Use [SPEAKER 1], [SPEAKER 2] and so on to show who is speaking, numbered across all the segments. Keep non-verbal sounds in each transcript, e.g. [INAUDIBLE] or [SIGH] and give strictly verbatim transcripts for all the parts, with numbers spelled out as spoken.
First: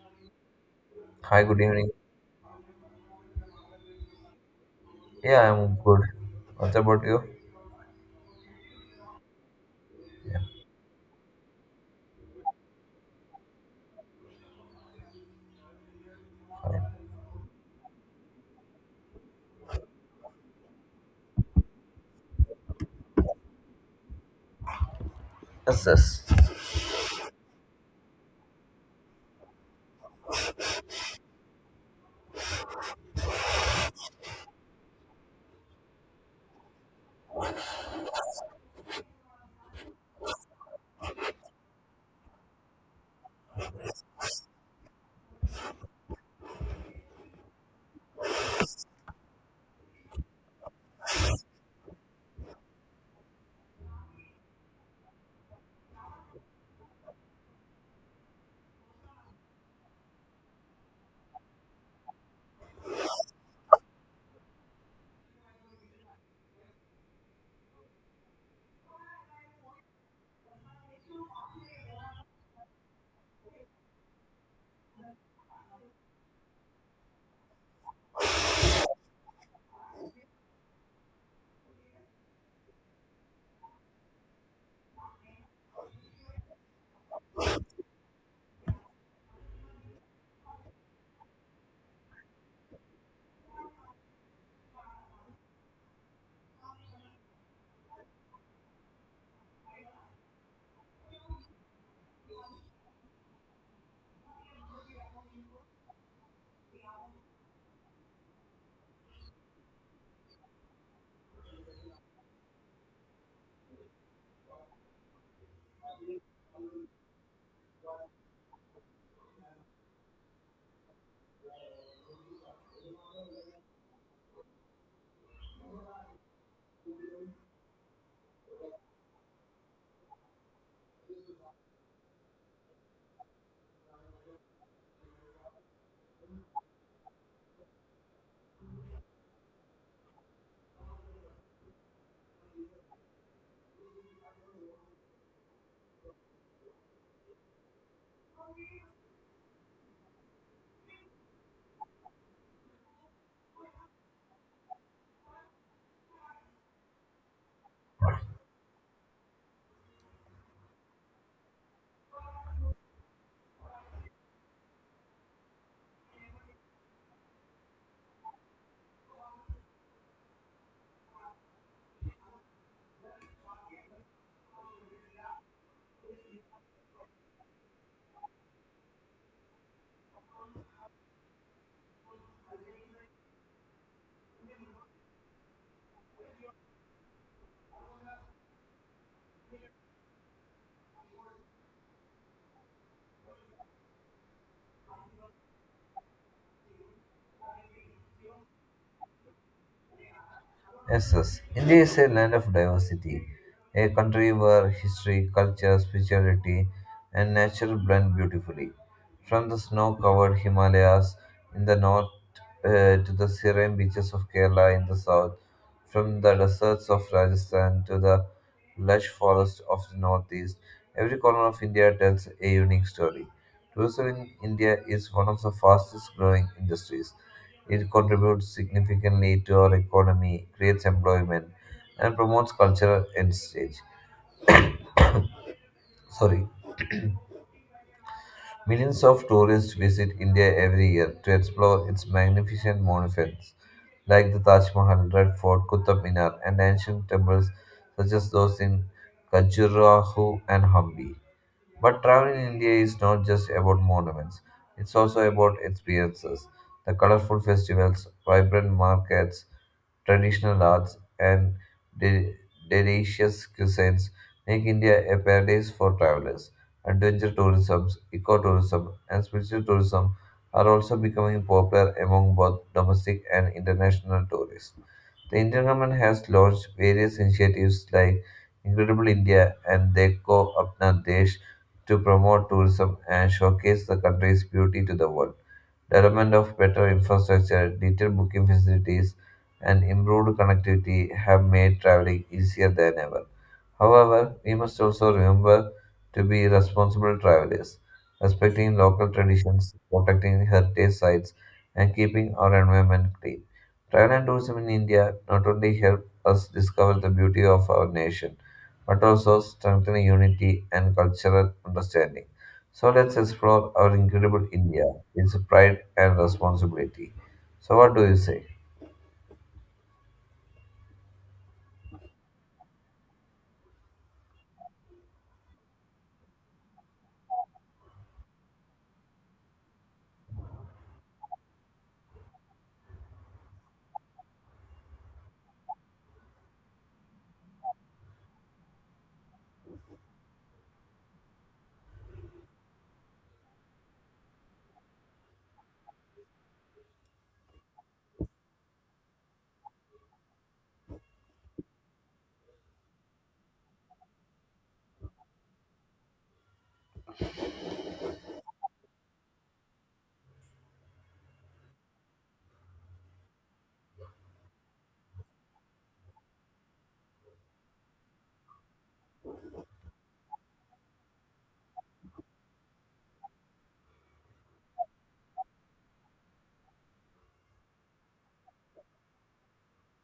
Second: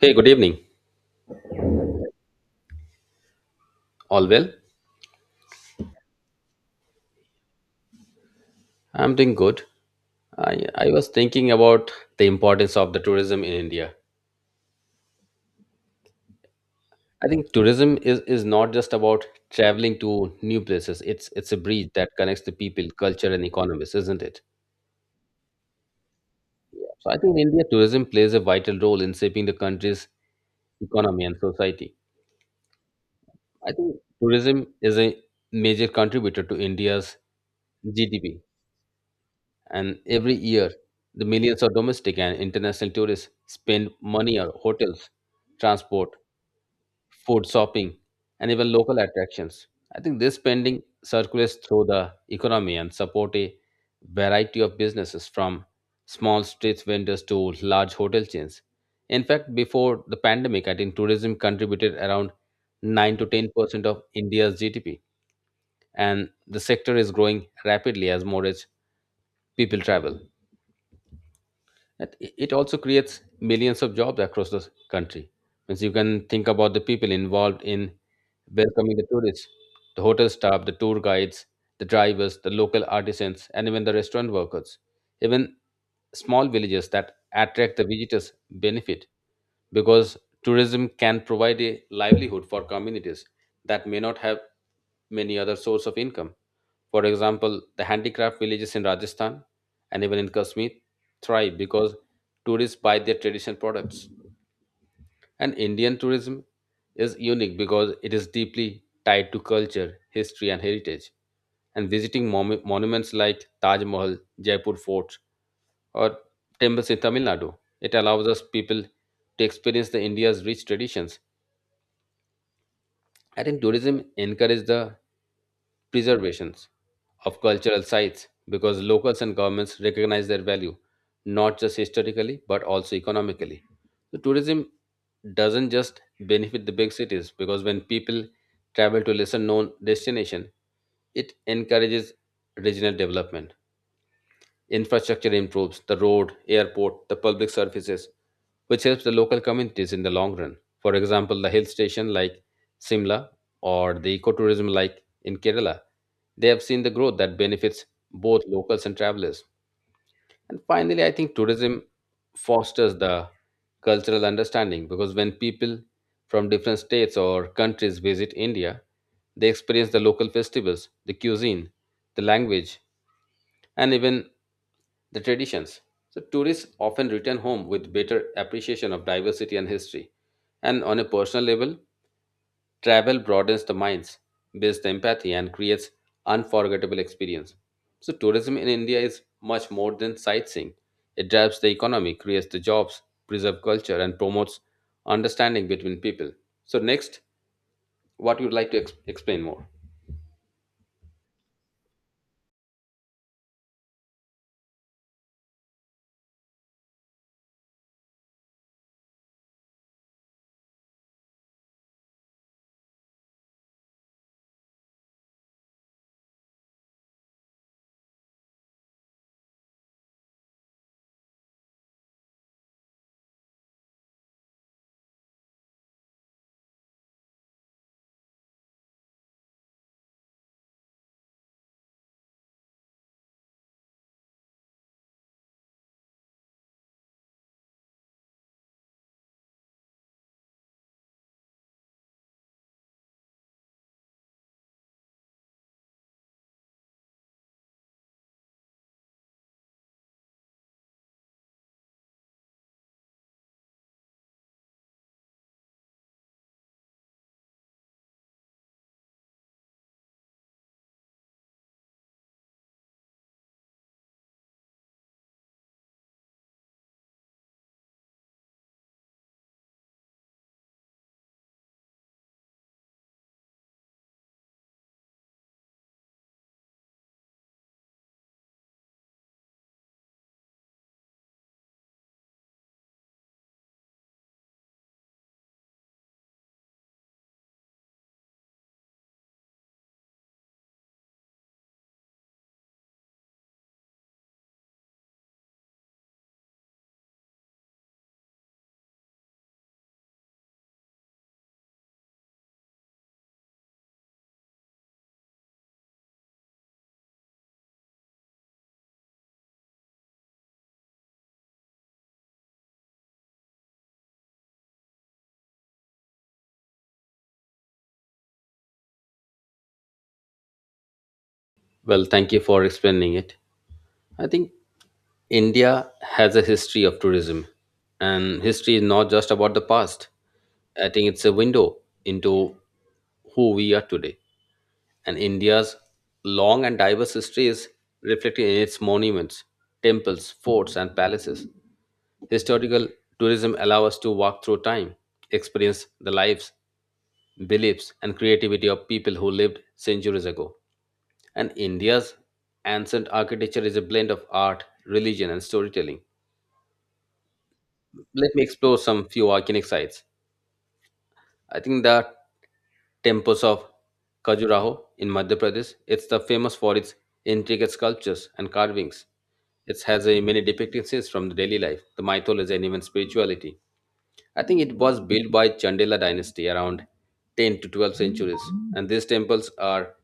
[SPEAKER 1] Hey, good evening.
[SPEAKER 2] Hi, good evening.
[SPEAKER 1] All well?
[SPEAKER 2] Yeah, I'm good. What about you?
[SPEAKER 1] I'm doing good.
[SPEAKER 2] Yeah.
[SPEAKER 1] I, I was thinking about the importance of the tourism in India. I think tourism is, is not just about traveling to new places. It's it's a bridge that connects the people, culture, and economies, isn't it?
[SPEAKER 2] Yes, yes.
[SPEAKER 1] So I think in India tourism plays a vital role in shaping the country's economy and society. I think tourism is a major contributor to India's G D P. And every year, the millions of domestic and international tourists spend money on hotels, transport, food, shopping, and even local attractions. I think this spending circulates through the economy and support a variety of businesses from small street vendors to large hotel chains. In fact, before the pandemic, I think tourism contributed around nine to ten percent of India's G D P, and the sector is growing rapidly as more rich people travel. That i- It also creates millions of jobs across the country. Means you can think about the people involved in welcoming the tourists, the hotel staff, the tour guides, the drivers, the local artisans, and even the restaurant workers. Even small villages that attract the visitors benefit because tourism can provide a livelihood for communities that may not have many other source of income. For example, the handicraft villages in Rajasthan and even in Kashmir thrive because tourists buy their traditional products. And Indian tourism is unique because it is deeply tied to culture, history, and heritage. And visiting monu- monuments like Taj Mahal, Jaipur Fort, or temples in Tamil Nadu, it allows us people to experience the India's rich traditions. I think tourism encourages the preservations of cultural sites because locals and governments recognize their value, not just historically but also economically. So tourism doesn't just benefit the big cities because when people travel to lesser known destination, it encourages regional development. Infrastructure improves the road, airport, the public services, which helps the local communities in the long run. For example, the hill station like Simla or the ecotourism like in Kerala, they have seen the growth that benefits both locals and travelers. And finally, I think tourism fosters the cultural understanding because when people from different states or countries visit India, they experience the local festivals, the cuisine, the language, and even the traditions. So, tourists often return home with better appreciation of diversity and history. And on a personal level, travel broadens the minds, builds the empathy, and creates unforgettable experience. So, tourism in India is much more than sightseeing. It drives the economy, creates the jobs, preserves culture, and promotes understanding between people. So, next, what you would like to ex- explain more?
[SPEAKER 2] Yes, yes. India is a land of diversity, a country where history, culture, spirituality, and nature blend beautifully. From the snow covered Himalayas in the north uh, to the serene beaches of Kerala in the south, from the deserts of Rajasthan to the lush forests of the northeast, every corner of India tells a unique story. Tourism in India is one of the fastest growing industries. It contributes significantly to our economy, creates employment, and promotes cultural exchange. Sorry, millions of tourists visit India every year to explore its magnificent monuments like the Taj Mahal, Red Fort, Qutub Minar, and ancient temples such as those in Khajuraho and Hampi. But travel in India is not just about monuments, it's also about experiences. The colorful festivals, vibrant markets, traditional arts, and de- delicious cuisines make India a paradise for travelers. Adventure tourism, ecotourism, and spiritual tourism are also becoming popular among both domestic and international tourists. The Indian government has launched various initiatives like Incredible India and Dekho Apna Desh to promote tourism and showcase the country's beauty to the world. Development of better infrastructure, detailed booking facilities, and improved connectivity have made traveling easier than ever. However, we must also remember to be responsible travelers, respecting local traditions, protecting heritage sites, and keeping our environment clean. Travel and tourism in India not only help us discover the beauty of our nation, but also strengthen unity and cultural understanding. So let's explore our incredible India, its pride and responsibility. So, what do you say?
[SPEAKER 1] Well, thank you for explaining it. I think India has a history of tourism, and history is not just about the past. I think it's a window into who we are today. And India's long and diverse history is reflected in its monuments, temples, forts, and palaces. Historical tourism allows us to walk through time, experience the lives, beliefs, and creativity of people who lived centuries ago. And India's ancient architecture is a blend of art, religion, and storytelling, let me explore some few volcanic sites. I think the temples of Khajuraho in Madhya Pradesh. It's the famous for its intricate sculptures and carvings. It has a many depictions from the daily life, the mythology, and even spirituality. I think it was built by Chandela dynasty around ten to twelve centuries, and these temples are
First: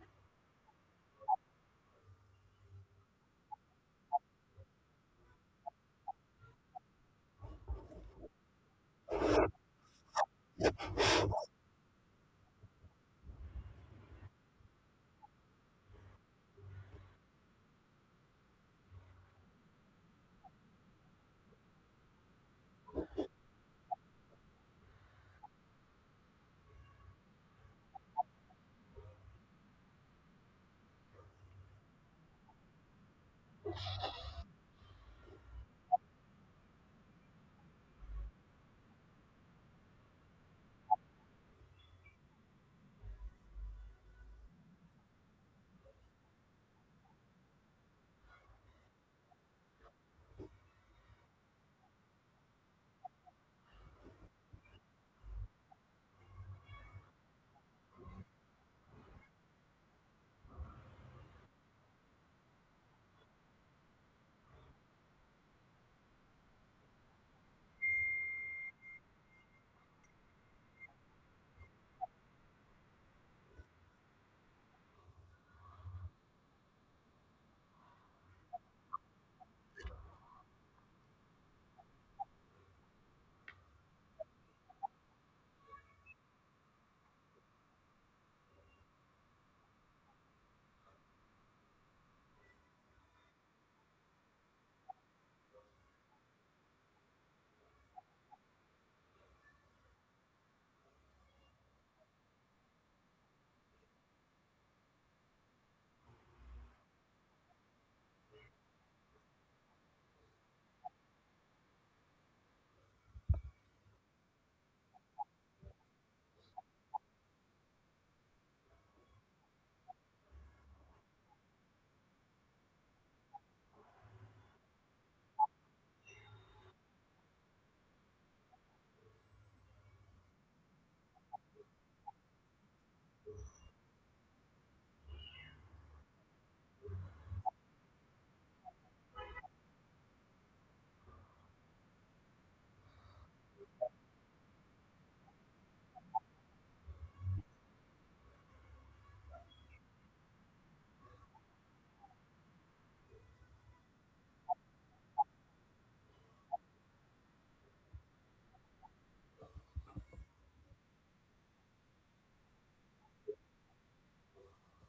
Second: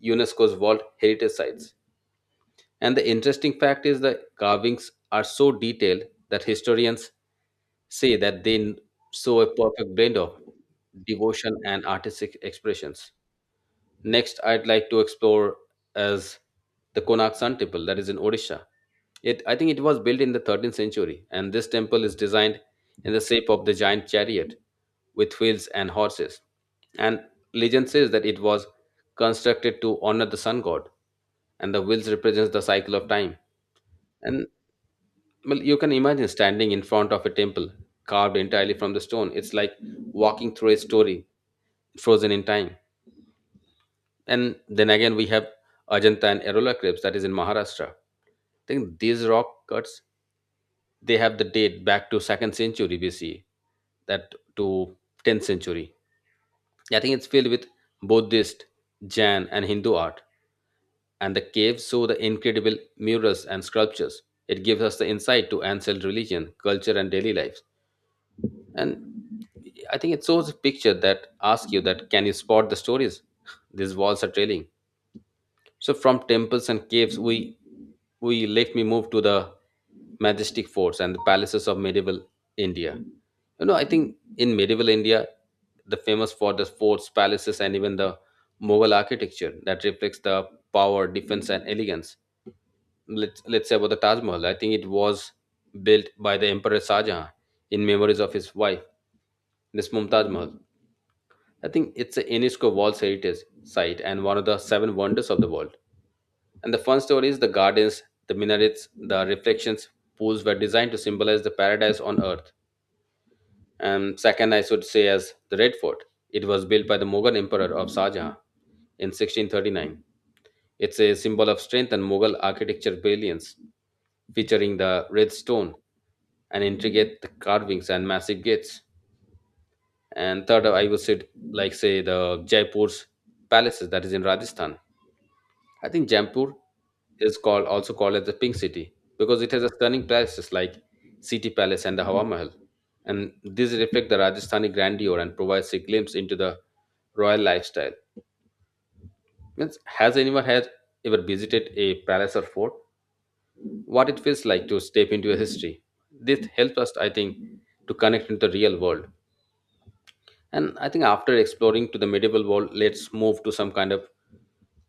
[SPEAKER 1] UNESCO's World Heritage Sites. And the interesting fact is the carvings are so detailed that historians say that they show a perfect blend of devotion and artistic expressions. Next, I'd like to explore as the Konak Sun Temple that is in Odisha. It, I think it was built in the thirteenth century, and this temple is designed in the shape of the giant chariot with wheels and horses. And legend says that it was constructed to honor the sun god, and the wheels represents the cycle of time. And well, you can imagine standing in front of a temple carved entirely from the stone. It's like walking through a story frozen in time. And then again, we have Ajanta and Erola crepes that is in Maharashtra. I think these rock cuts they have the date back to second century B C that to tenth century. I think it's filled with Buddhist, Jain, and Hindu art. And the caves show the incredible murals and sculptures. It gives us the insight to ancient religion, culture, and daily life. And I think it shows a picture that asks you that can you spot the stories [LAUGHS] these walls are trailing. So from temples and caves we we let me move to the majestic forts and the palaces of medieval India. You know, I think in medieval India, the famous for the forts, palaces, and even the Mughal architecture that reflects the power, defense, and elegance. Let's let's say about the Taj Mahal. I think it was built by the emperor Shah Jahan in memories of his wife Miss Mumtaz Mahal. I think it's a UNESCO World Heritage Site and one of the seven wonders of the world. And the fun story is the gardens, the minarets, the reflections, pools were designed to symbolize the paradise on earth. And second, I should say as the Red Fort. It was built by the Mughal Emperor of Shah Jahan in sixteen thirty-nine. It's a symbol of strength and Mughal architecture brilliance, featuring the red stone and intricate carvings and massive gates. And third, I would say like say the Jaipur's palaces that is in Rajasthan. I think Jaipur is called, also called as the pink city because it has a stunning palaces like city palace and the Hawa Mahal, and these reflect the Rajasthani grandeur and provides a glimpse into the royal lifestyle. Means has anyone had ever visited a palace or fort, what it feels like to step into a history? This helps us, I think, to connect with the real world. And I think after exploring to the medieval world, let's move to some kind of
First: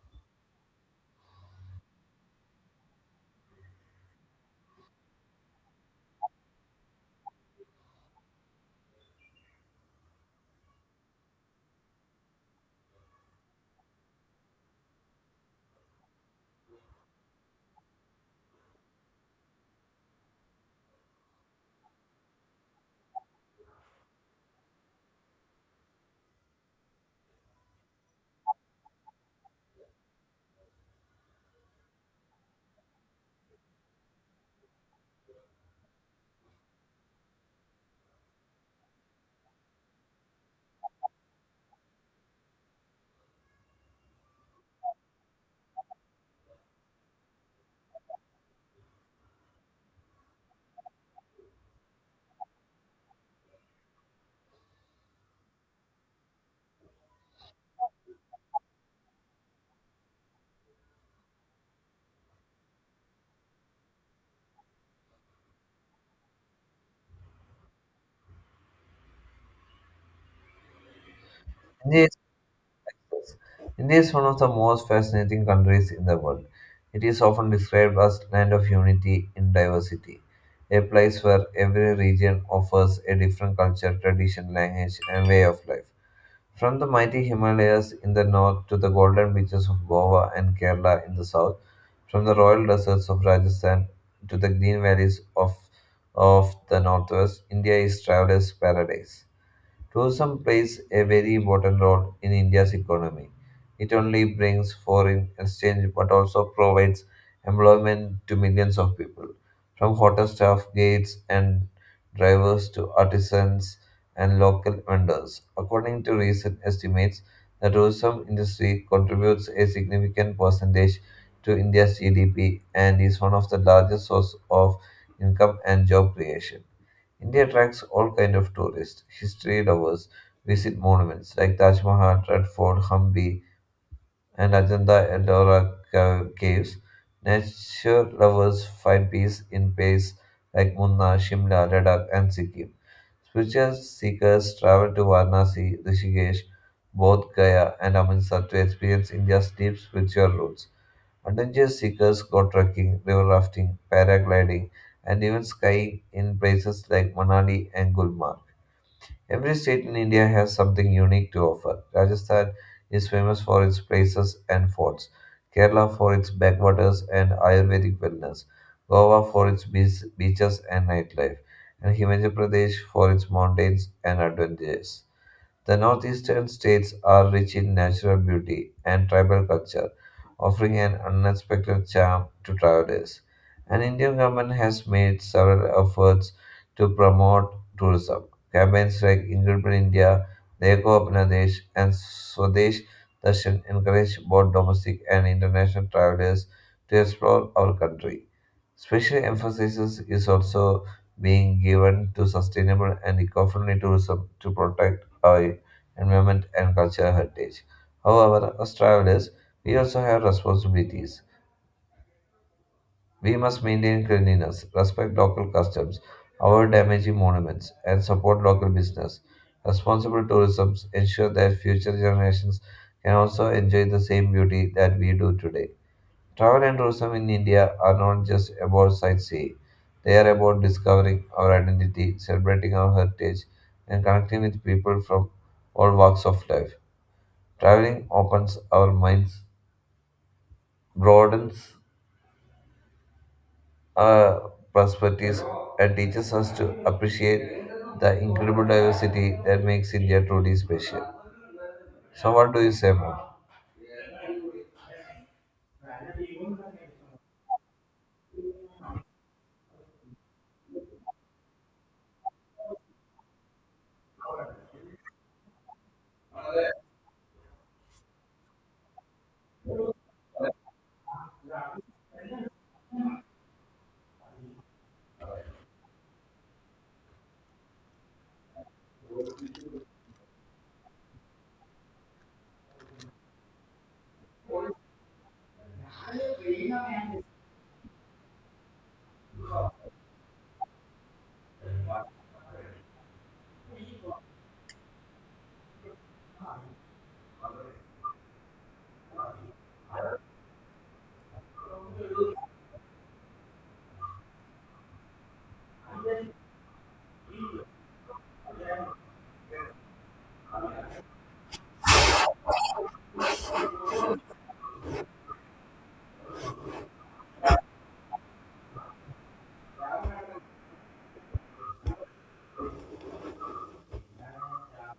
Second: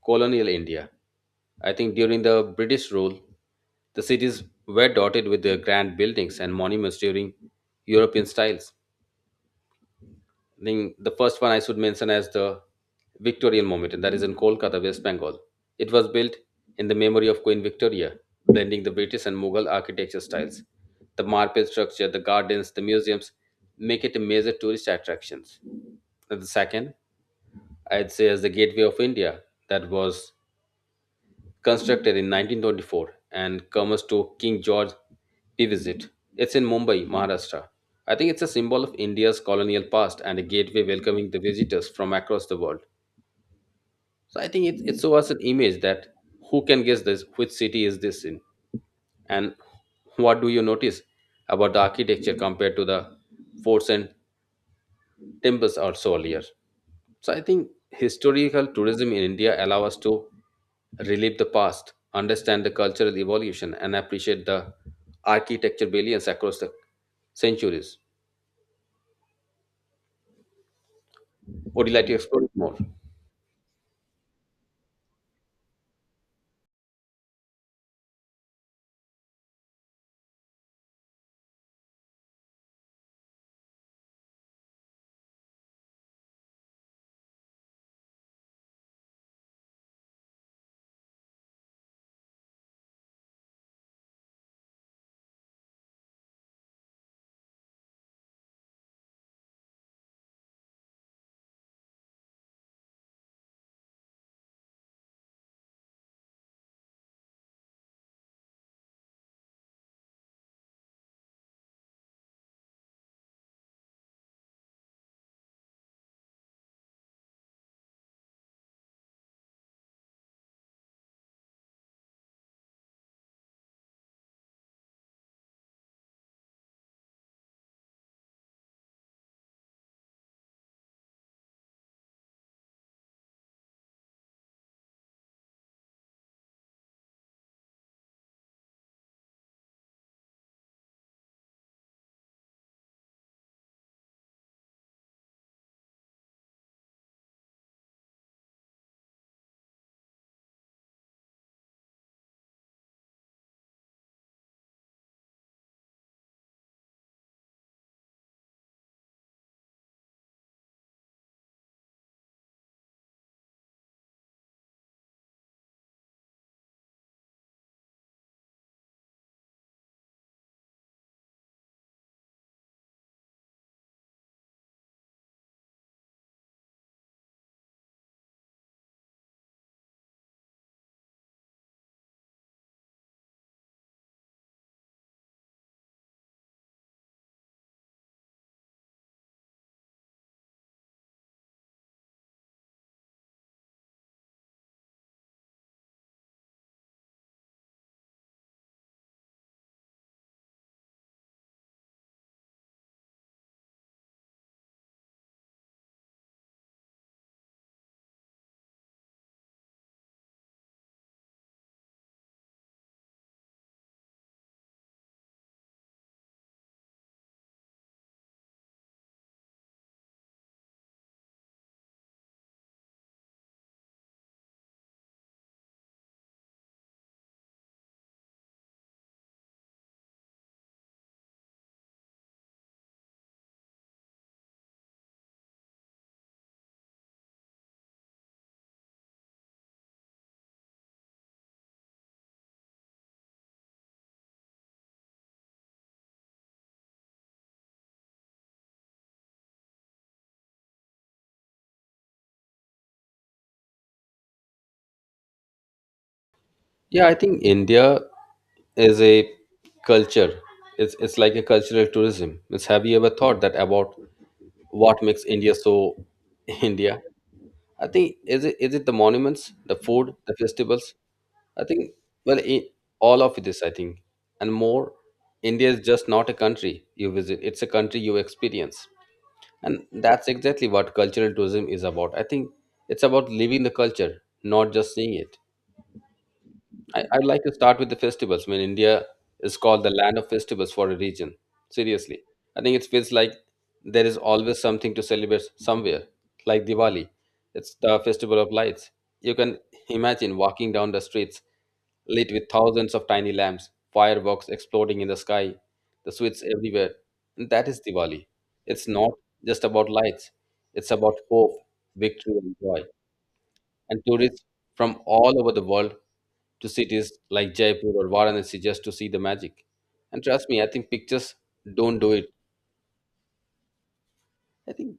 [SPEAKER 1] colonial India. I think during the British rule, the cities were dotted with the grand buildings and monuments during European styles. I think the first one I should mention as the Victorian monument, and that is in Kolkata, West Bengal. It was built in the memory of Queen Victoria, blending the British and Mughal architecture styles. The marble structure, the gardens, the museums make it a major tourist attraction. And the second I'd say as the Gateway of India that was constructed in nineteen twenty-four and comes to King George we visit. It's in Mumbai, Maharashtra. I think it's a symbol of India's colonial past and a gateway welcoming the visitors from across the world. So I think it, it shows us an image that who can guess this, which city is this in? And what do you notice about the architecture compared to the forts and temples or so earlier? So I think historical tourism in India allow us to relive the past, understand the cultural evolution, and appreciate the architecture brilliance across the centuries. Would you
[SPEAKER 2] India
[SPEAKER 1] like to
[SPEAKER 2] is
[SPEAKER 1] explore it more?
[SPEAKER 2] priceless. India is one of the most fascinating countries in the world. It is often described as land of unity in diversity, a place where every region offers a different culture, tradition, language, and way of life. From the mighty Himalayas in the north to the golden beaches of Goa and Kerala in the south, from the royal deserts of Rajasthan to the green valleys of, of the northwest, India is traveler's paradise. Tourism plays a very important role in India's economy. It only brings foreign exchange but also provides employment to millions of people, from hotel staff, gates, and drivers to artisans and local vendors. According to recent estimates, the tourism industry contributes a significant percentage to India's G D P and is one of the largest sources of income and job creation. India attracts all kinds of tourists. History lovers visit monuments like Taj Mahal, Red Fort, Hampi, and Ajanta Ellora ca- caves. Nature lovers find peace in places like Munna, Shimla, Ladakh, and Sikkim. Spiritual seekers travel to Varanasi, Rishikesh, Bodh Gaya, and Amritsar to experience India's deep spiritual roots. Adventure seekers go trekking, river rafting, paragliding, and even skiing in places like Manali and Gulmarg. Every state in India has something unique to offer. Rajasthan is famous for its places and forts, Kerala for its backwaters and Ayurvedic wellness, Goa for its beach- beaches and nightlife, and Himachal Pradesh for its mountains and adventures. The northeastern states are rich in natural beauty and tribal culture, offering an unexpected charm to travelers. An Indian government has made several efforts to promote tourism. Campaigns like Incredible India, Leko Apna Desh, and Swadesh Darshan encourage both domestic and international travelers to explore our country. Special emphasis is also being given to sustainable and eco-friendly tourism to protect our environment and cultural heritage. However, as travelers, we also have responsibilities. We must maintain cleanliness, respect local customs, avoid damaging monuments, and support local business. Responsible tourism ensures that future generations can also enjoy the same beauty that we do today. Travel and tourism in India are not just about sightseeing. They are about discovering our identity, celebrating our heritage, and connecting with people from all walks of life. Traveling opens our minds, broadens our perspectives, and teaches us to appreciate the incredible diversity that makes India truly special. So, what do you say more?
[SPEAKER 1] Yeah, I think India is a culture. It's it's like a cultural tourism. It's, have you ever thought that about what makes India so [LAUGHS] India? I think is it is it the monuments, the food, the festivals? I think well, I all of this, I think, and more. India is just not a country you visit; it's a country you experience, and that's exactly what cultural tourism is about. I think it's about living the culture, not just seeing it. I, I'd like to start with the festivals. I mean, India is called the land of festivals for a region. Seriously, I think it feels like there is always something to celebrate somewhere, like Diwali. It's the festival of lights. You can imagine walking down the streets lit with thousands of tiny lamps, fireworks exploding in the sky, the sweets everywhere. And that is Diwali. It's not just about lights, it's about hope, victory, and joy and tourists from all over the world to cities like Jaipur or Varanasi just to see the magic. And trust me, I think pictures don't do it. I think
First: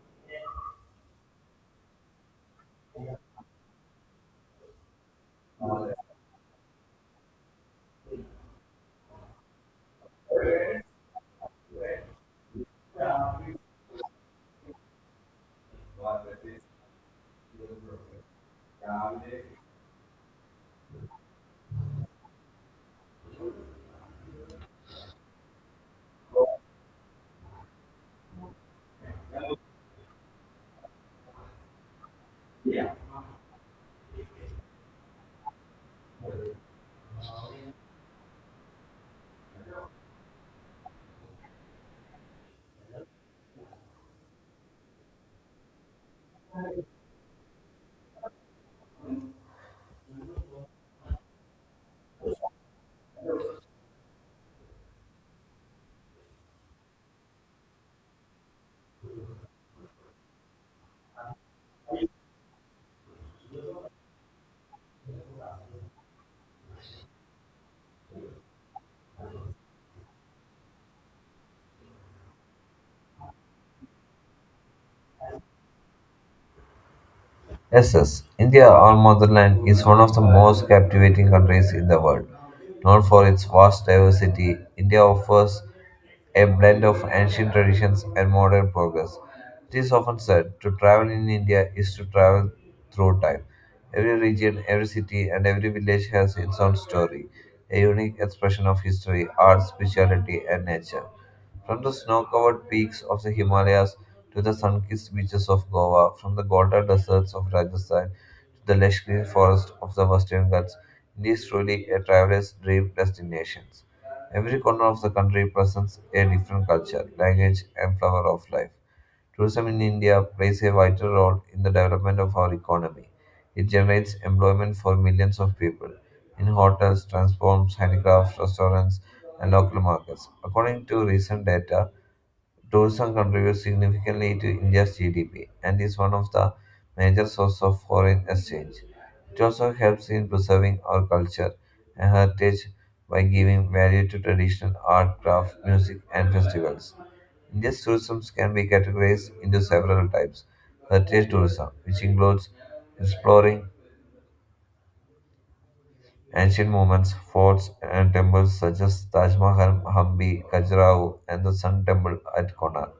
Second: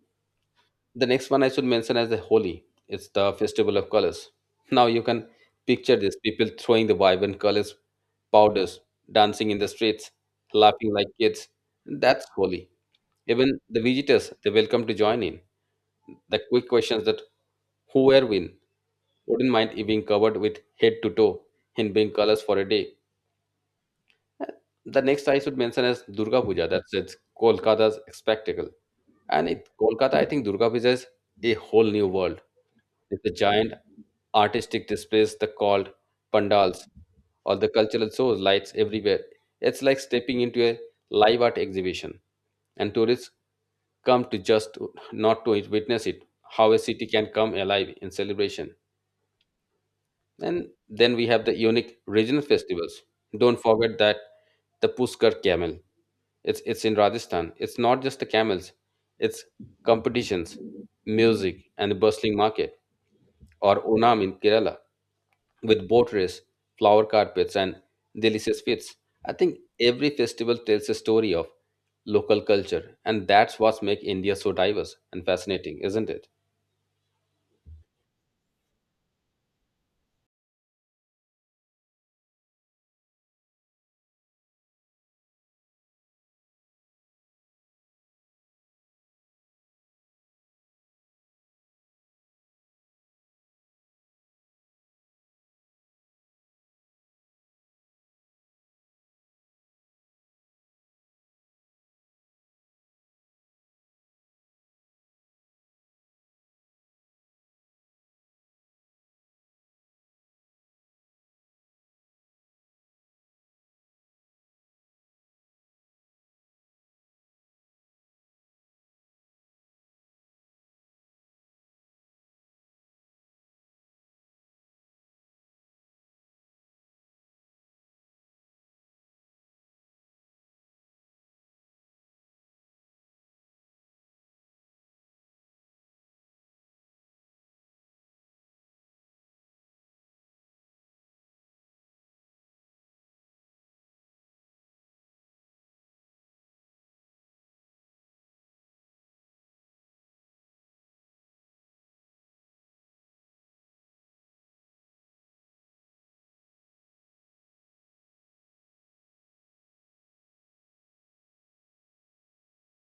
[SPEAKER 1] the next one I should mention as the Holi. It's the festival of colors. Now you can picture this people throwing the vibrant colors, powders, dancing in the streets, laughing like kids. That's Holi. Even the visitors, they're welcome to join in. The quick questions that who were win wouldn't mind it being covered with head to toe in pink colors for a day. The next I should mention is Durga Puja. That's it's Kolkata's spectacle. And in Kolkata, I think Durga Puja is a whole new world. It's a giant artistic displays, the called pandals, all the cultural shows, lights everywhere. It's like stepping into a live art exhibition. And tourists come to just to- not to witness it, how a city can come alive in celebration. And then we have the unique regional festivals. Don't forget that the Puskar camel. It's it's in Rajasthan. It's not just the camels. It's competitions, music, and a bustling market. Or Onam in Kerala with boat race, flower carpets, and delicious feasts. I think every festival tells a story of local culture, and that's what makes India so diverse and fascinating, isn't it?
[SPEAKER 2] Yes, yes. India, our motherland, is one of the most captivating countries in the world. Known for its vast diversity, India offers a blend of ancient traditions and modern progress. It is often said to travel in India is to travel through time. Every region, every city, and every village has its own story, a unique expression of history, art, spirituality, and nature. From the snow covered peaks of the Himalayas to the sun kissed beaches of Goa, from the Golden deserts of Rajasthan to the lush green forests of the Western Ghats, India is truly a traveler's dream destination. Every corner of the country presents a different culture, language, and flower of life. Tourism in India plays a vital role in the development of our economy. It generates employment for millions of people in hotels, transforms, handicrafts, restaurants, and local markets. According to recent data, tourism contributes significantly to India's G D P and is one of the major sources of foreign exchange. It also helps in preserving our culture and heritage by giving value to traditional art, craft, music, and festivals. India's tourism can be categorized into several types. Heritage tourism, which includes exploring ancient monuments, forts, and temples such as Taj Mahal, Hampi, Khajuraho, and the Sun Temple at Konark.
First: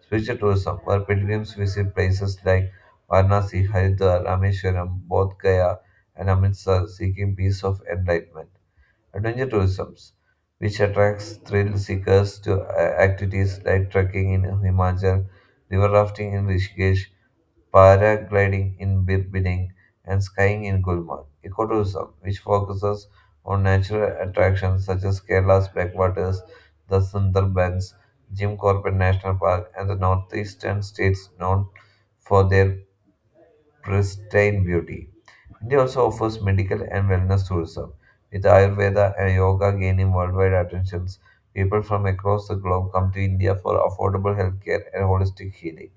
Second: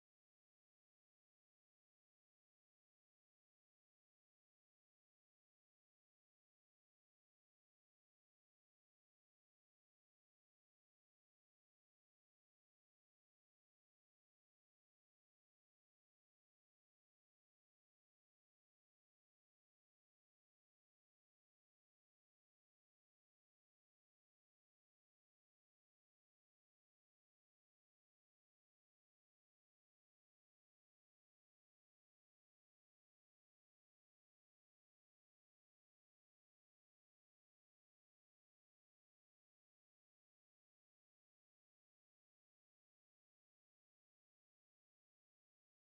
[SPEAKER 2] Spiritual tourism, where pilgrims visit places like Varanasi, Haridwar, Rameshwaram, Bodh Gaya, and Amritsar, seeking peace of enlightenment. Adventure tourism, which attracts thrill seekers to uh, activities like trekking in Himachal, river rafting in Rishikesh, paragliding in Bir- Bining, and skiing in Gulmarg. Ecotourism, which focuses on natural attractions such as Kerala's backwaters, the Sundarbans, Jim Corbett National Park, and the northeastern states known for their pristine beauty. India also offers medical and wellness tourism, with Ayurveda and yoga gaining worldwide attentions. People from across the globe come to India for affordable healthcare and holistic healing.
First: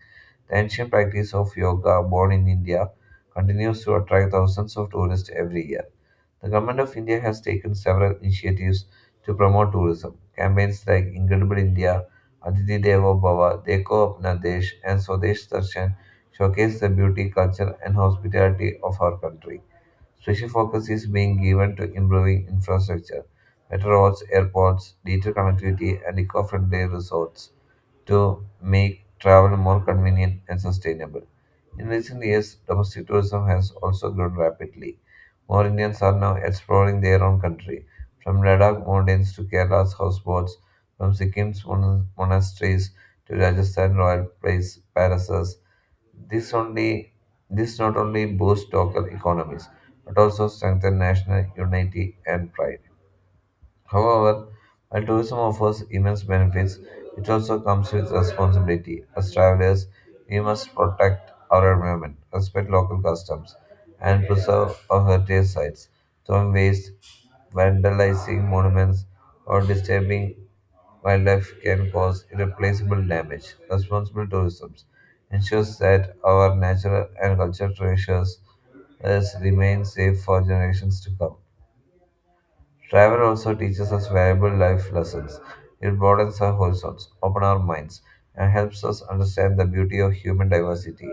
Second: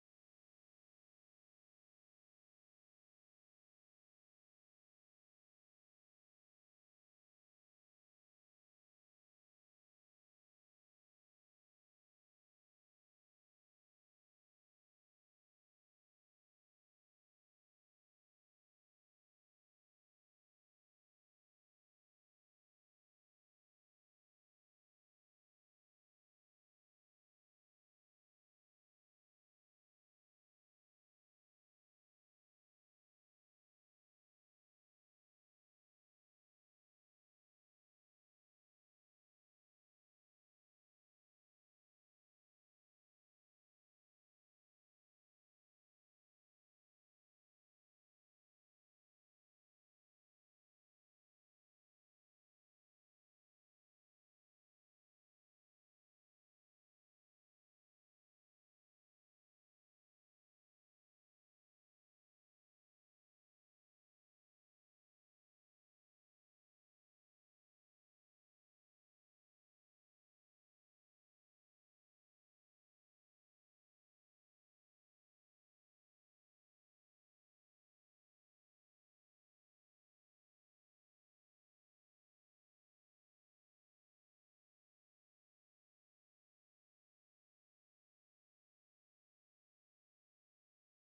[SPEAKER 2] The ancient practice of yoga, born in India, continues to attract thousands of tourists every year. The government of India has taken several initiatives to promote tourism. Campaigns like Incredible India, Aditi Devo Bhava, Deko Apna Desh, and Swadesh Darshan showcase the beauty, culture, and hospitality of our country. Special focus is being given to improving infrastructure, better roads, airports, digital connectivity, and eco friendly resorts to make travel more convenient and sustainable. In recent years, domestic tourism has also grown rapidly. More Indians are now exploring their own country, from Ladakh mountains to Kerala's houseboats, from Sikkim's mon- monasteries to Rajasthan royal place, palaces. This only this not only boosts local economies but also strengthens national unity and pride. However, while tourism offers immense benefits, it also comes with responsibility. As travelers, we must protect our environment, respect local customs, and preserve our heritage sites. Throwing waste, vandalizing monuments, or disturbing wildlife can cause irreplaceable damage. Responsible tourism ensures that our natural and cultural treasures uh, remain safe for generations to come. Travel also teaches us valuable life lessons. It broadens our horizons, opens our minds, and helps us understand the beauty of human diversity.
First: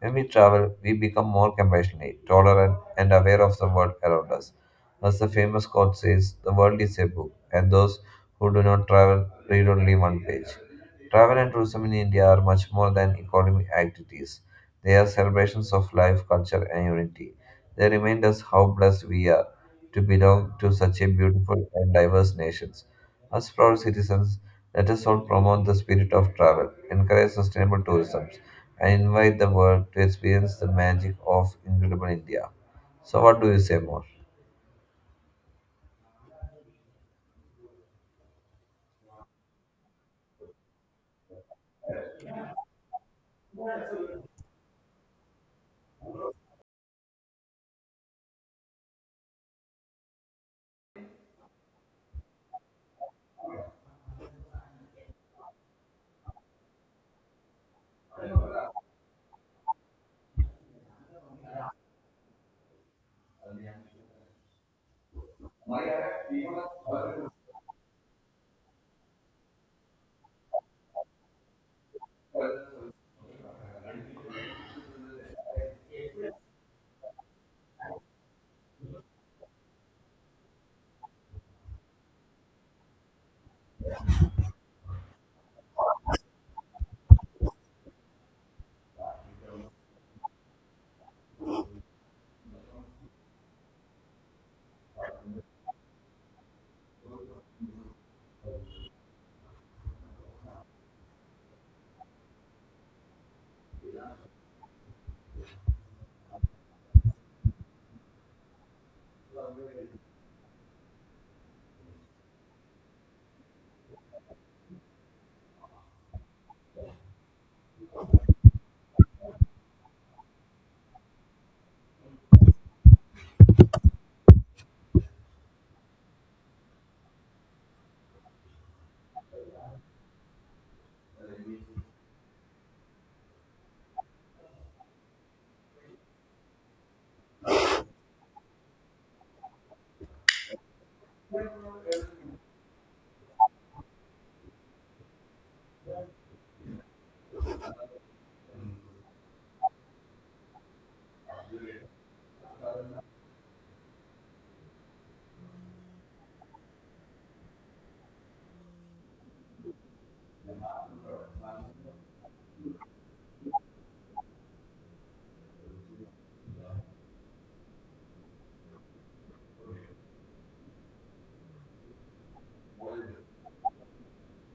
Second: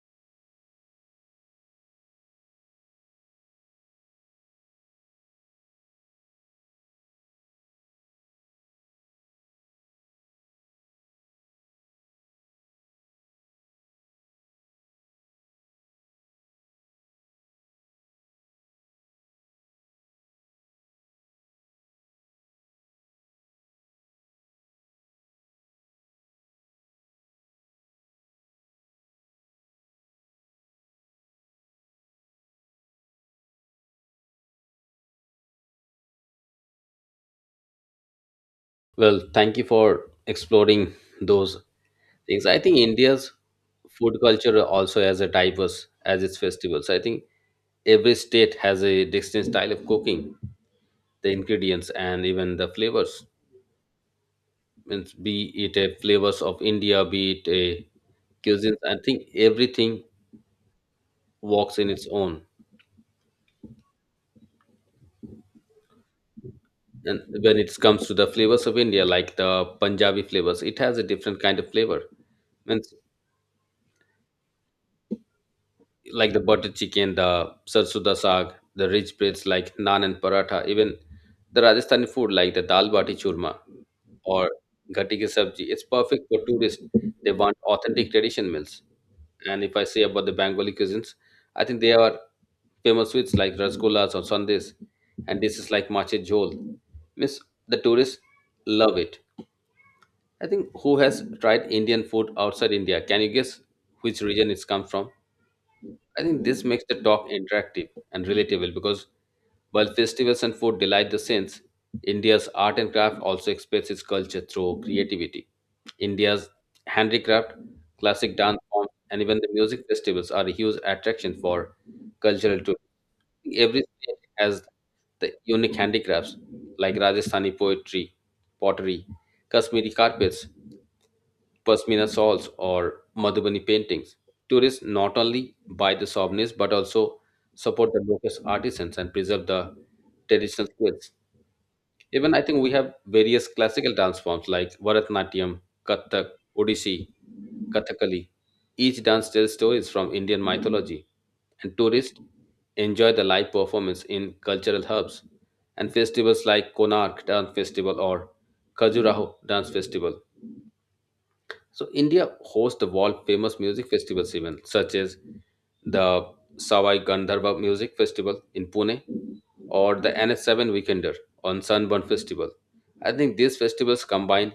[SPEAKER 2] When we travel, we become more compassionate, tolerant, and aware of the world around us. As the famous quote says, the world is a book, and those who do not travel read only one page. Travel and tourism in India are much more than economic activities. They are celebrations of life, culture, and unity. They remind us how blessed we are to belong to such a beautiful and diverse nation. As proud citizens, let us all promote the spirit of travel, encourage sustainable tourism, and invite the world to experience the magic of incredible India. So, what do you say more?
[SPEAKER 1] Well, thank you for exploring those things. I think India's food culture also has a diverse as its festivals. I think every state has a distinct style of cooking, the ingredients and even the flavors. Means be it a flavors of India, be it a cuisine. I think everything walks in its own. And when it comes to the flavors of India, like the Punjabi flavors, it has a different kind of flavor. Means like the butter chicken, the sarsuda saag, the rich breads like naan and paratha, even the Rajasthani food like the dal bati churma or gatti ki sabji. It's perfect for tourists. They want authentic tradition meals. And if I say about the Bengali cuisines, I think they are famous sweets like rasgullas or sandes, and dishes like mache jhol. Miss the tourists love it. I think who has tried Indian food outside India? Can you guess which region it's come from? I think this makes the talk interactive and relatable because while festivals and food delight the sense, India's art and craft also expresses its culture through creativity. India's handicraft, classic dance forms, and even the music festivals are a huge attraction for cultural tourism. Every state has the unique handicrafts like Rajasthani poetry, pottery, Kashmiri carpets, Pashmina shawls or Madhubani paintings. Tourists not only buy the souvenirs but also support the local artisans and preserve the traditional skills. Even I think we have various classical dance forms like Bharatanatyam, Kathak, Odissi, Kathakali. Each dance tells stories from Indian mythology, and tourists enjoy the live performance in cultural hubs and festivals like Konark Dance Festival or Khajuraho Dance Festival. So India hosts the world famous music festivals event such as the Sawai Gandharva Music Festival in Pune or the N S seven Weekender on Sunburn Festival. I think these festivals combine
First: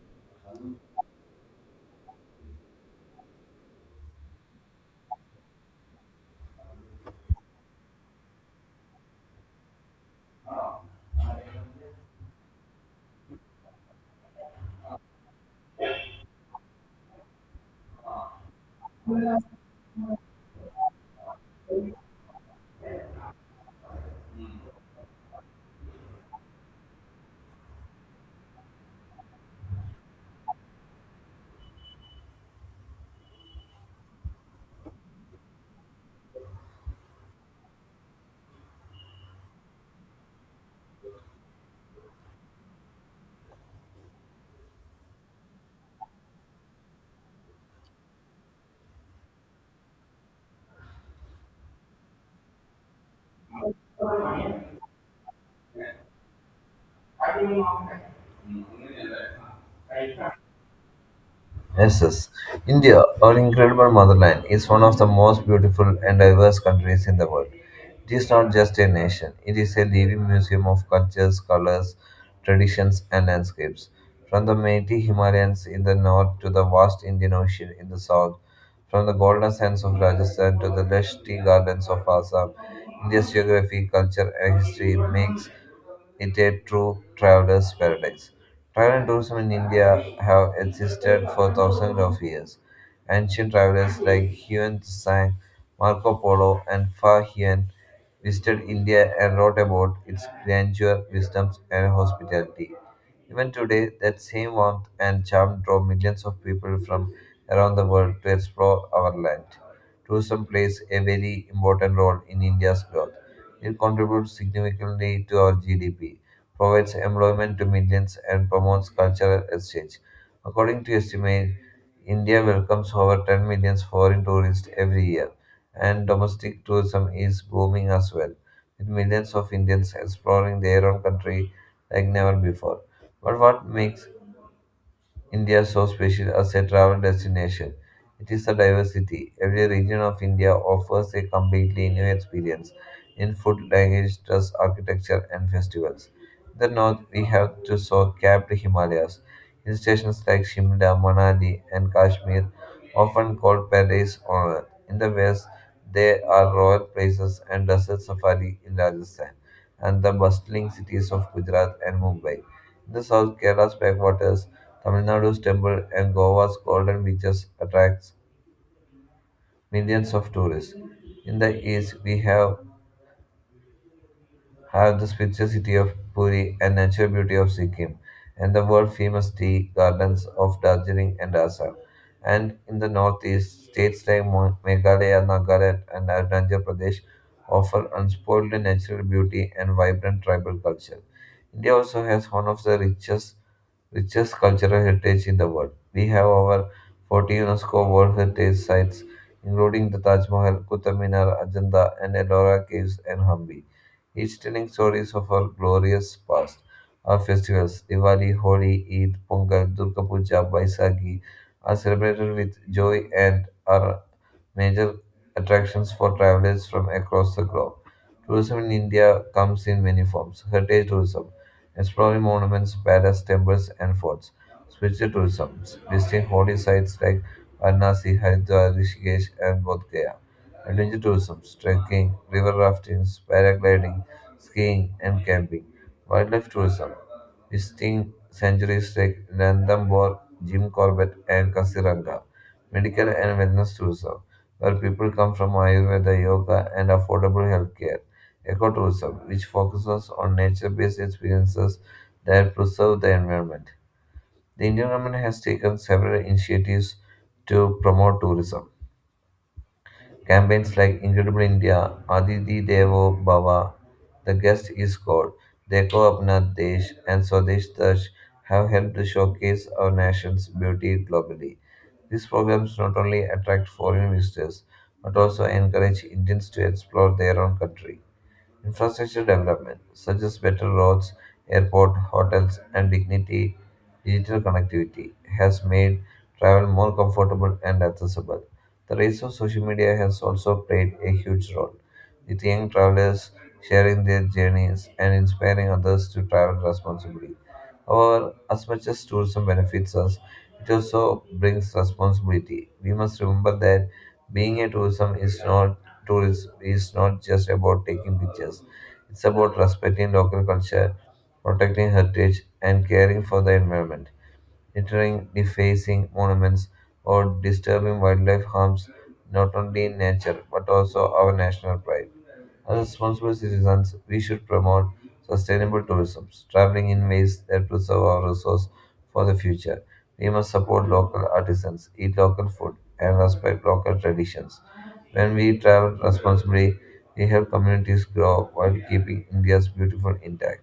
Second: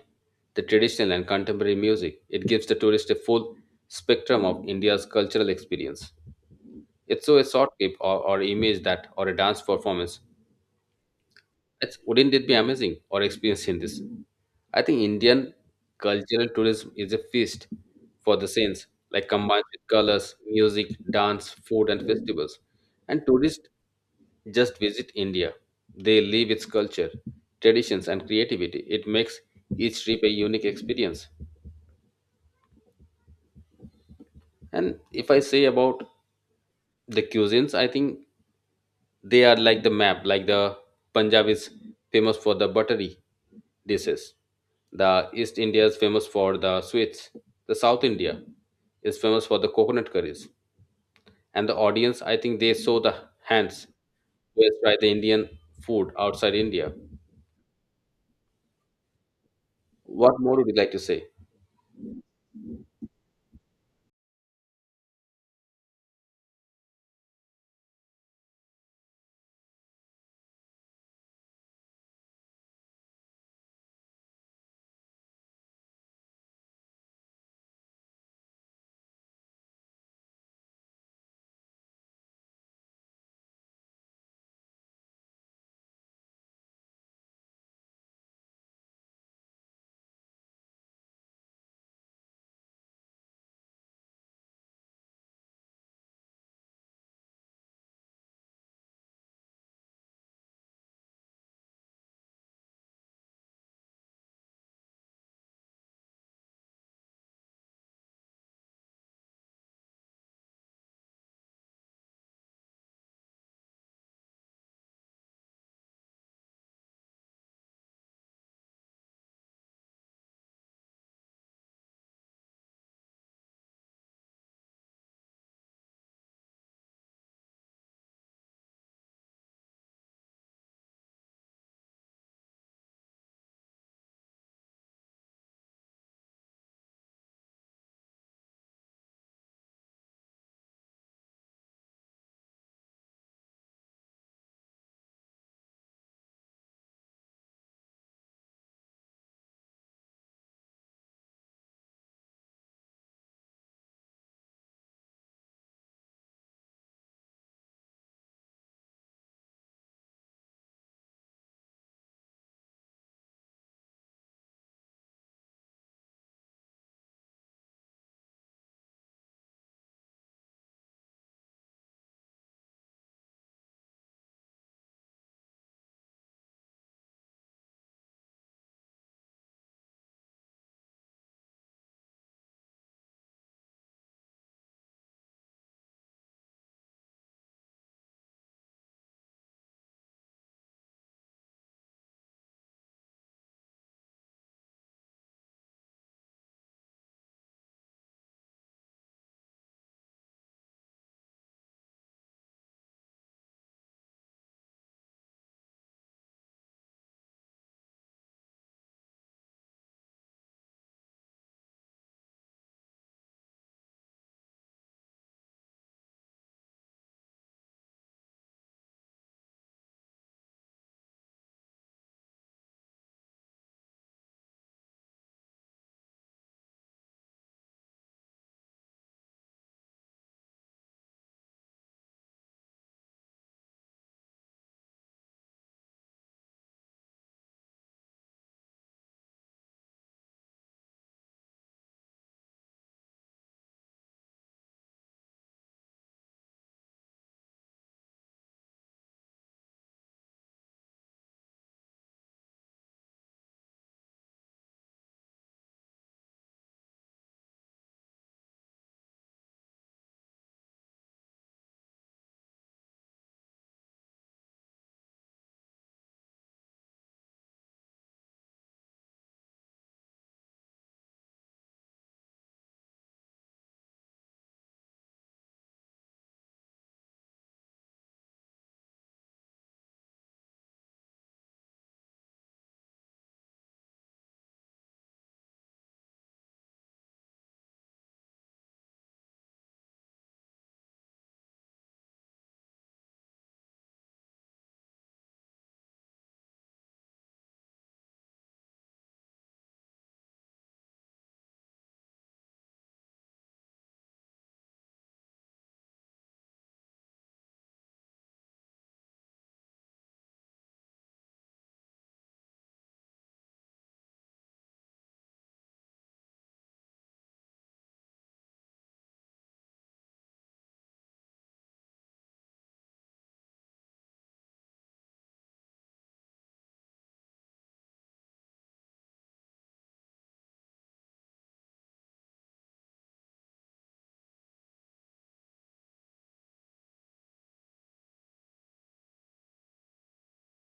[SPEAKER 1] the traditional and contemporary music. It gives the tourist a full spectrum of India's cultural experience. It's so a short clip or, or image that or a dance performance it's, wouldn't it be amazing or experiencing this? I think Indian cultural tourism is a feast for the saints, like combined with colors, music, dance, food, and festivals. And tourists just visit India. They live its culture, traditions, and creativity. It makes each trip a unique experience. And if I say about the cuisines, I think they are like the map, like the Punjab is famous for the buttery dishes, the East India is famous for the sweets, the South India is famous for the coconut curries, and the audience, I think they saw the hands who has tried the Indian food outside India. What more would you like to say?
[SPEAKER 2] Yes, yes. India, our incredible motherland, is one of the most beautiful and diverse countries in the world. It is not just a nation, it is a living museum of cultures, colors, traditions, and landscapes. From the mighty Himalayas in the north to the vast Indian Ocean in the south, from the golden sands of Rajasthan to the lush tea gardens of Assam, India's geography, culture, and history makes it's a true traveler's paradise. Travel and tourism in India have existed for thousands of years. Ancient travelers like Huan Tsang, Marco Polo, and Fa Hien visited India and wrote about its grandeur, wisdom, and hospitality. Even today, that same warmth and charm draw millions of people from around the world to explore our land. Tourism plays a very important role in India's growth. It contributes significantly to our G D P, provides employment to millions, and promotes cultural exchange. According to estimates, India welcomes over ten million foreign tourists every year, and domestic tourism is booming as well, with millions of Indians exploring their own country like never before. But what makes India so special as a travel destination? It is the diversity. Every region of India offers a completely new experience in food, language, dress, architecture, and festivals. In the north, we have to soar capped Himalayas. Hill stations like Shimla, Manali, and Kashmir, often called paradise on earth. In the west, there are royal places and desert safari in Rajasthan and the bustling cities of Gujarat and Mumbai. In the south, Kerala's backwaters, Tamil Nadu's temple, and Goa's golden beaches attracts millions of tourists. In the east, we have have the spiritual city of Puri and natural beauty of Sikkim, and the world famous tea gardens of Darjeeling and Assam. And in the northeast, states like Mo- Meghalaya, Nagaland, and Arunachal Pradesh offer unspoiled natural beauty and vibrant tribal culture. India also has one of the richest richest cultural heritage in the world. We have over forty UNESCO World Heritage Sites, including the Taj Mahal, Qutub Minar, Ajanta, and Ellora Caves and Hampi, each telling stories of our glorious past. Our festivals, Diwali, Holi, Eid, Pongal, Durga Puja, Baisakhi, are celebrated with joy and are major attractions for travelers from across the globe. Tourism in India comes in many forms: heritage tourism, exploring monuments, palaces, temples, and forts. Spiritual tourism, visiting holy sites like Varanasi, Haridwar, Rishikesh, and Bodh Gaya. Adventure tourism, trekking, river rafting, paragliding, skiing, and camping. Wildlife tourism, visiting sanctuaries like Ranthambore, Jim Corbett, and Kasiranga. Medical and wellness tourism, where people come from Ayurveda, yoga, and affordable healthcare. Ecotourism, which focuses on nature-based experiences that preserve the environment. The Indian government has taken several initiatives to promote tourism. Campaigns like Incredible India, Aditi Devo Bhava, The Guest is God, Dekho Apna Desh, and Swadesh Dash have helped to showcase our nation's beauty globally. These programs not only attract foreign visitors but also encourage Indians to explore their own country. Infrastructure development, such as better roads, airport, hotels, and dignity, digital connectivity, has made travel more comfortable and accessible. The rise of social media has also played a huge role, with young travelers sharing their journeys and inspiring others to travel responsibly. However, as much as tourism benefits us, it also brings responsibility. We must remember that being a tourism is not tourism is not just about taking pictures. It's about respecting local culture, protecting heritage, and caring for the environment. Littering, defacing monuments, or disturbing wildlife harms not only nature but also our national pride. As responsible citizens, we should promote sustainable tourism, traveling in ways that preserve our resources for the future. We must support local artisans, eat local food, and respect local traditions. When we travel responsibly, we help communities grow while keeping India's beautiful intact.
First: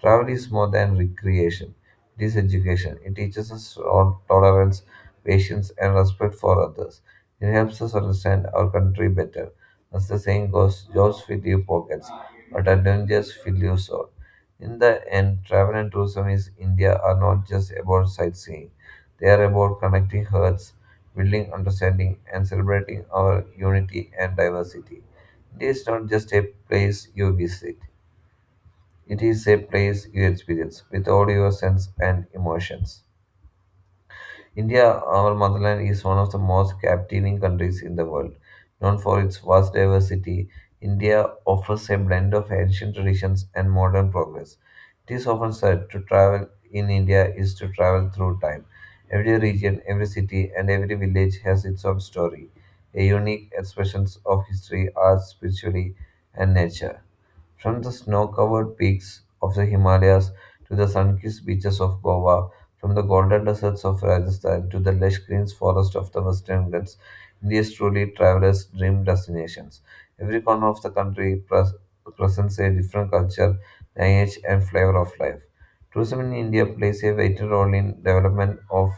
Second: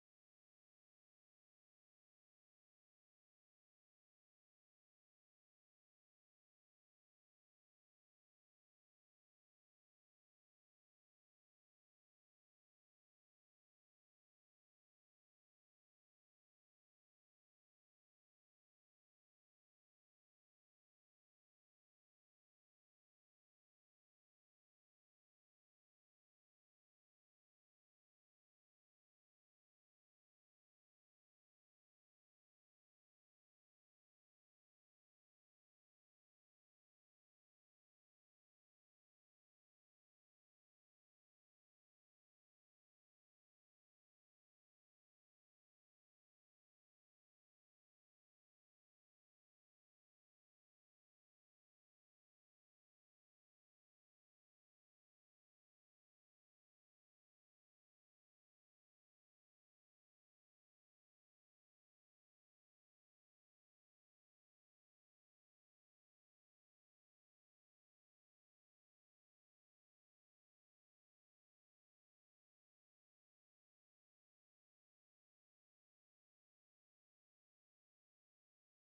[SPEAKER 2] Travel is more than recreation, it is education. It teaches us on tolerance, patience, and respect for others. It helps us understand our country better. As the saying goes, jobs fill your pockets, but adventures fill your soul. In the end, travel and tourism is India are not just about sightseeing. They are about connecting hearts, building understanding, and celebrating our unity and diversity. India is not just a place you visit, it is a place you experience with all your senses and emotions. India, our motherland, is one of the most captivating countries in the world. Known for its vast diversity, India offers a blend of ancient traditions and modern progress. It is often said to travel in India is to travel through time. Every region, every city, and every village has its own story, a unique expression of history, art, spirituality, and nature. From the snow covered peaks of the Himalayas to the sun kissed beaches of Goa, from the golden deserts of Rajasthan to the lush green forests of the Western Ghats, India is truly travelers' dream destinations. Every corner of the country pres- presents a different culture, language, and flavor of life. Tourism in India plays a vital role in development of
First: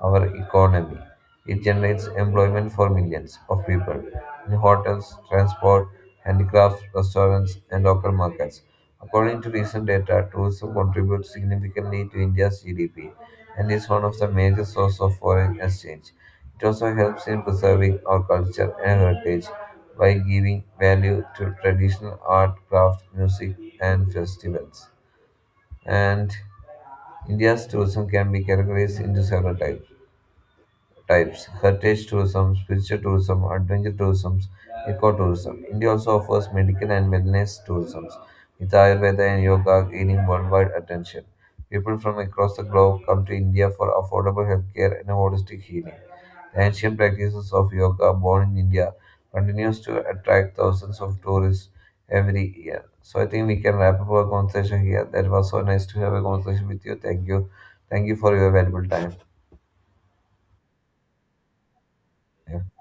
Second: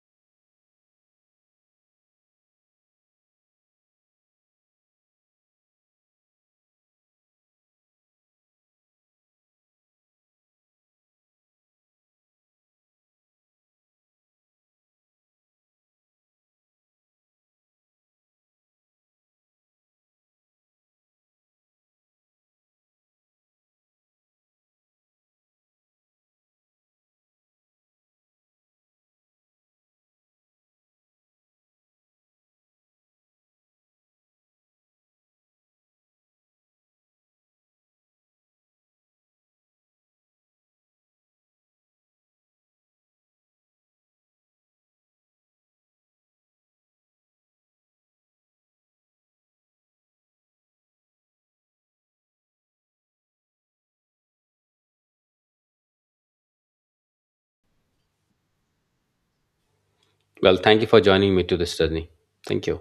[SPEAKER 2] our economy. It generates employment for millions of people in hotels, transport, handicrafts, restaurants, and local markets. According to recent data, tourism contributes significantly to India's G D P and is one of the major sources of foreign exchange. It also helps in preserving our culture and heritage by giving value to traditional art, craft, music, and festivals. And India's tourism can be categorized into several types types heritage tourism, spiritual tourism, adventure tourism, ecotourism. India also offers medical and wellness tourism, with Ayurveda and yoga gaining worldwide attention. People from across the globe come to India for affordable healthcare and holistic healing. The ancient practices of yoga, born in India, continues to attract thousands of tourists every year. So I think we can wrap up our conversation here. That was so nice to have a conversation with you. Thank you. Thank you for your valuable time.
[SPEAKER 1] Well, thank you for joining me to this journey. Thank you.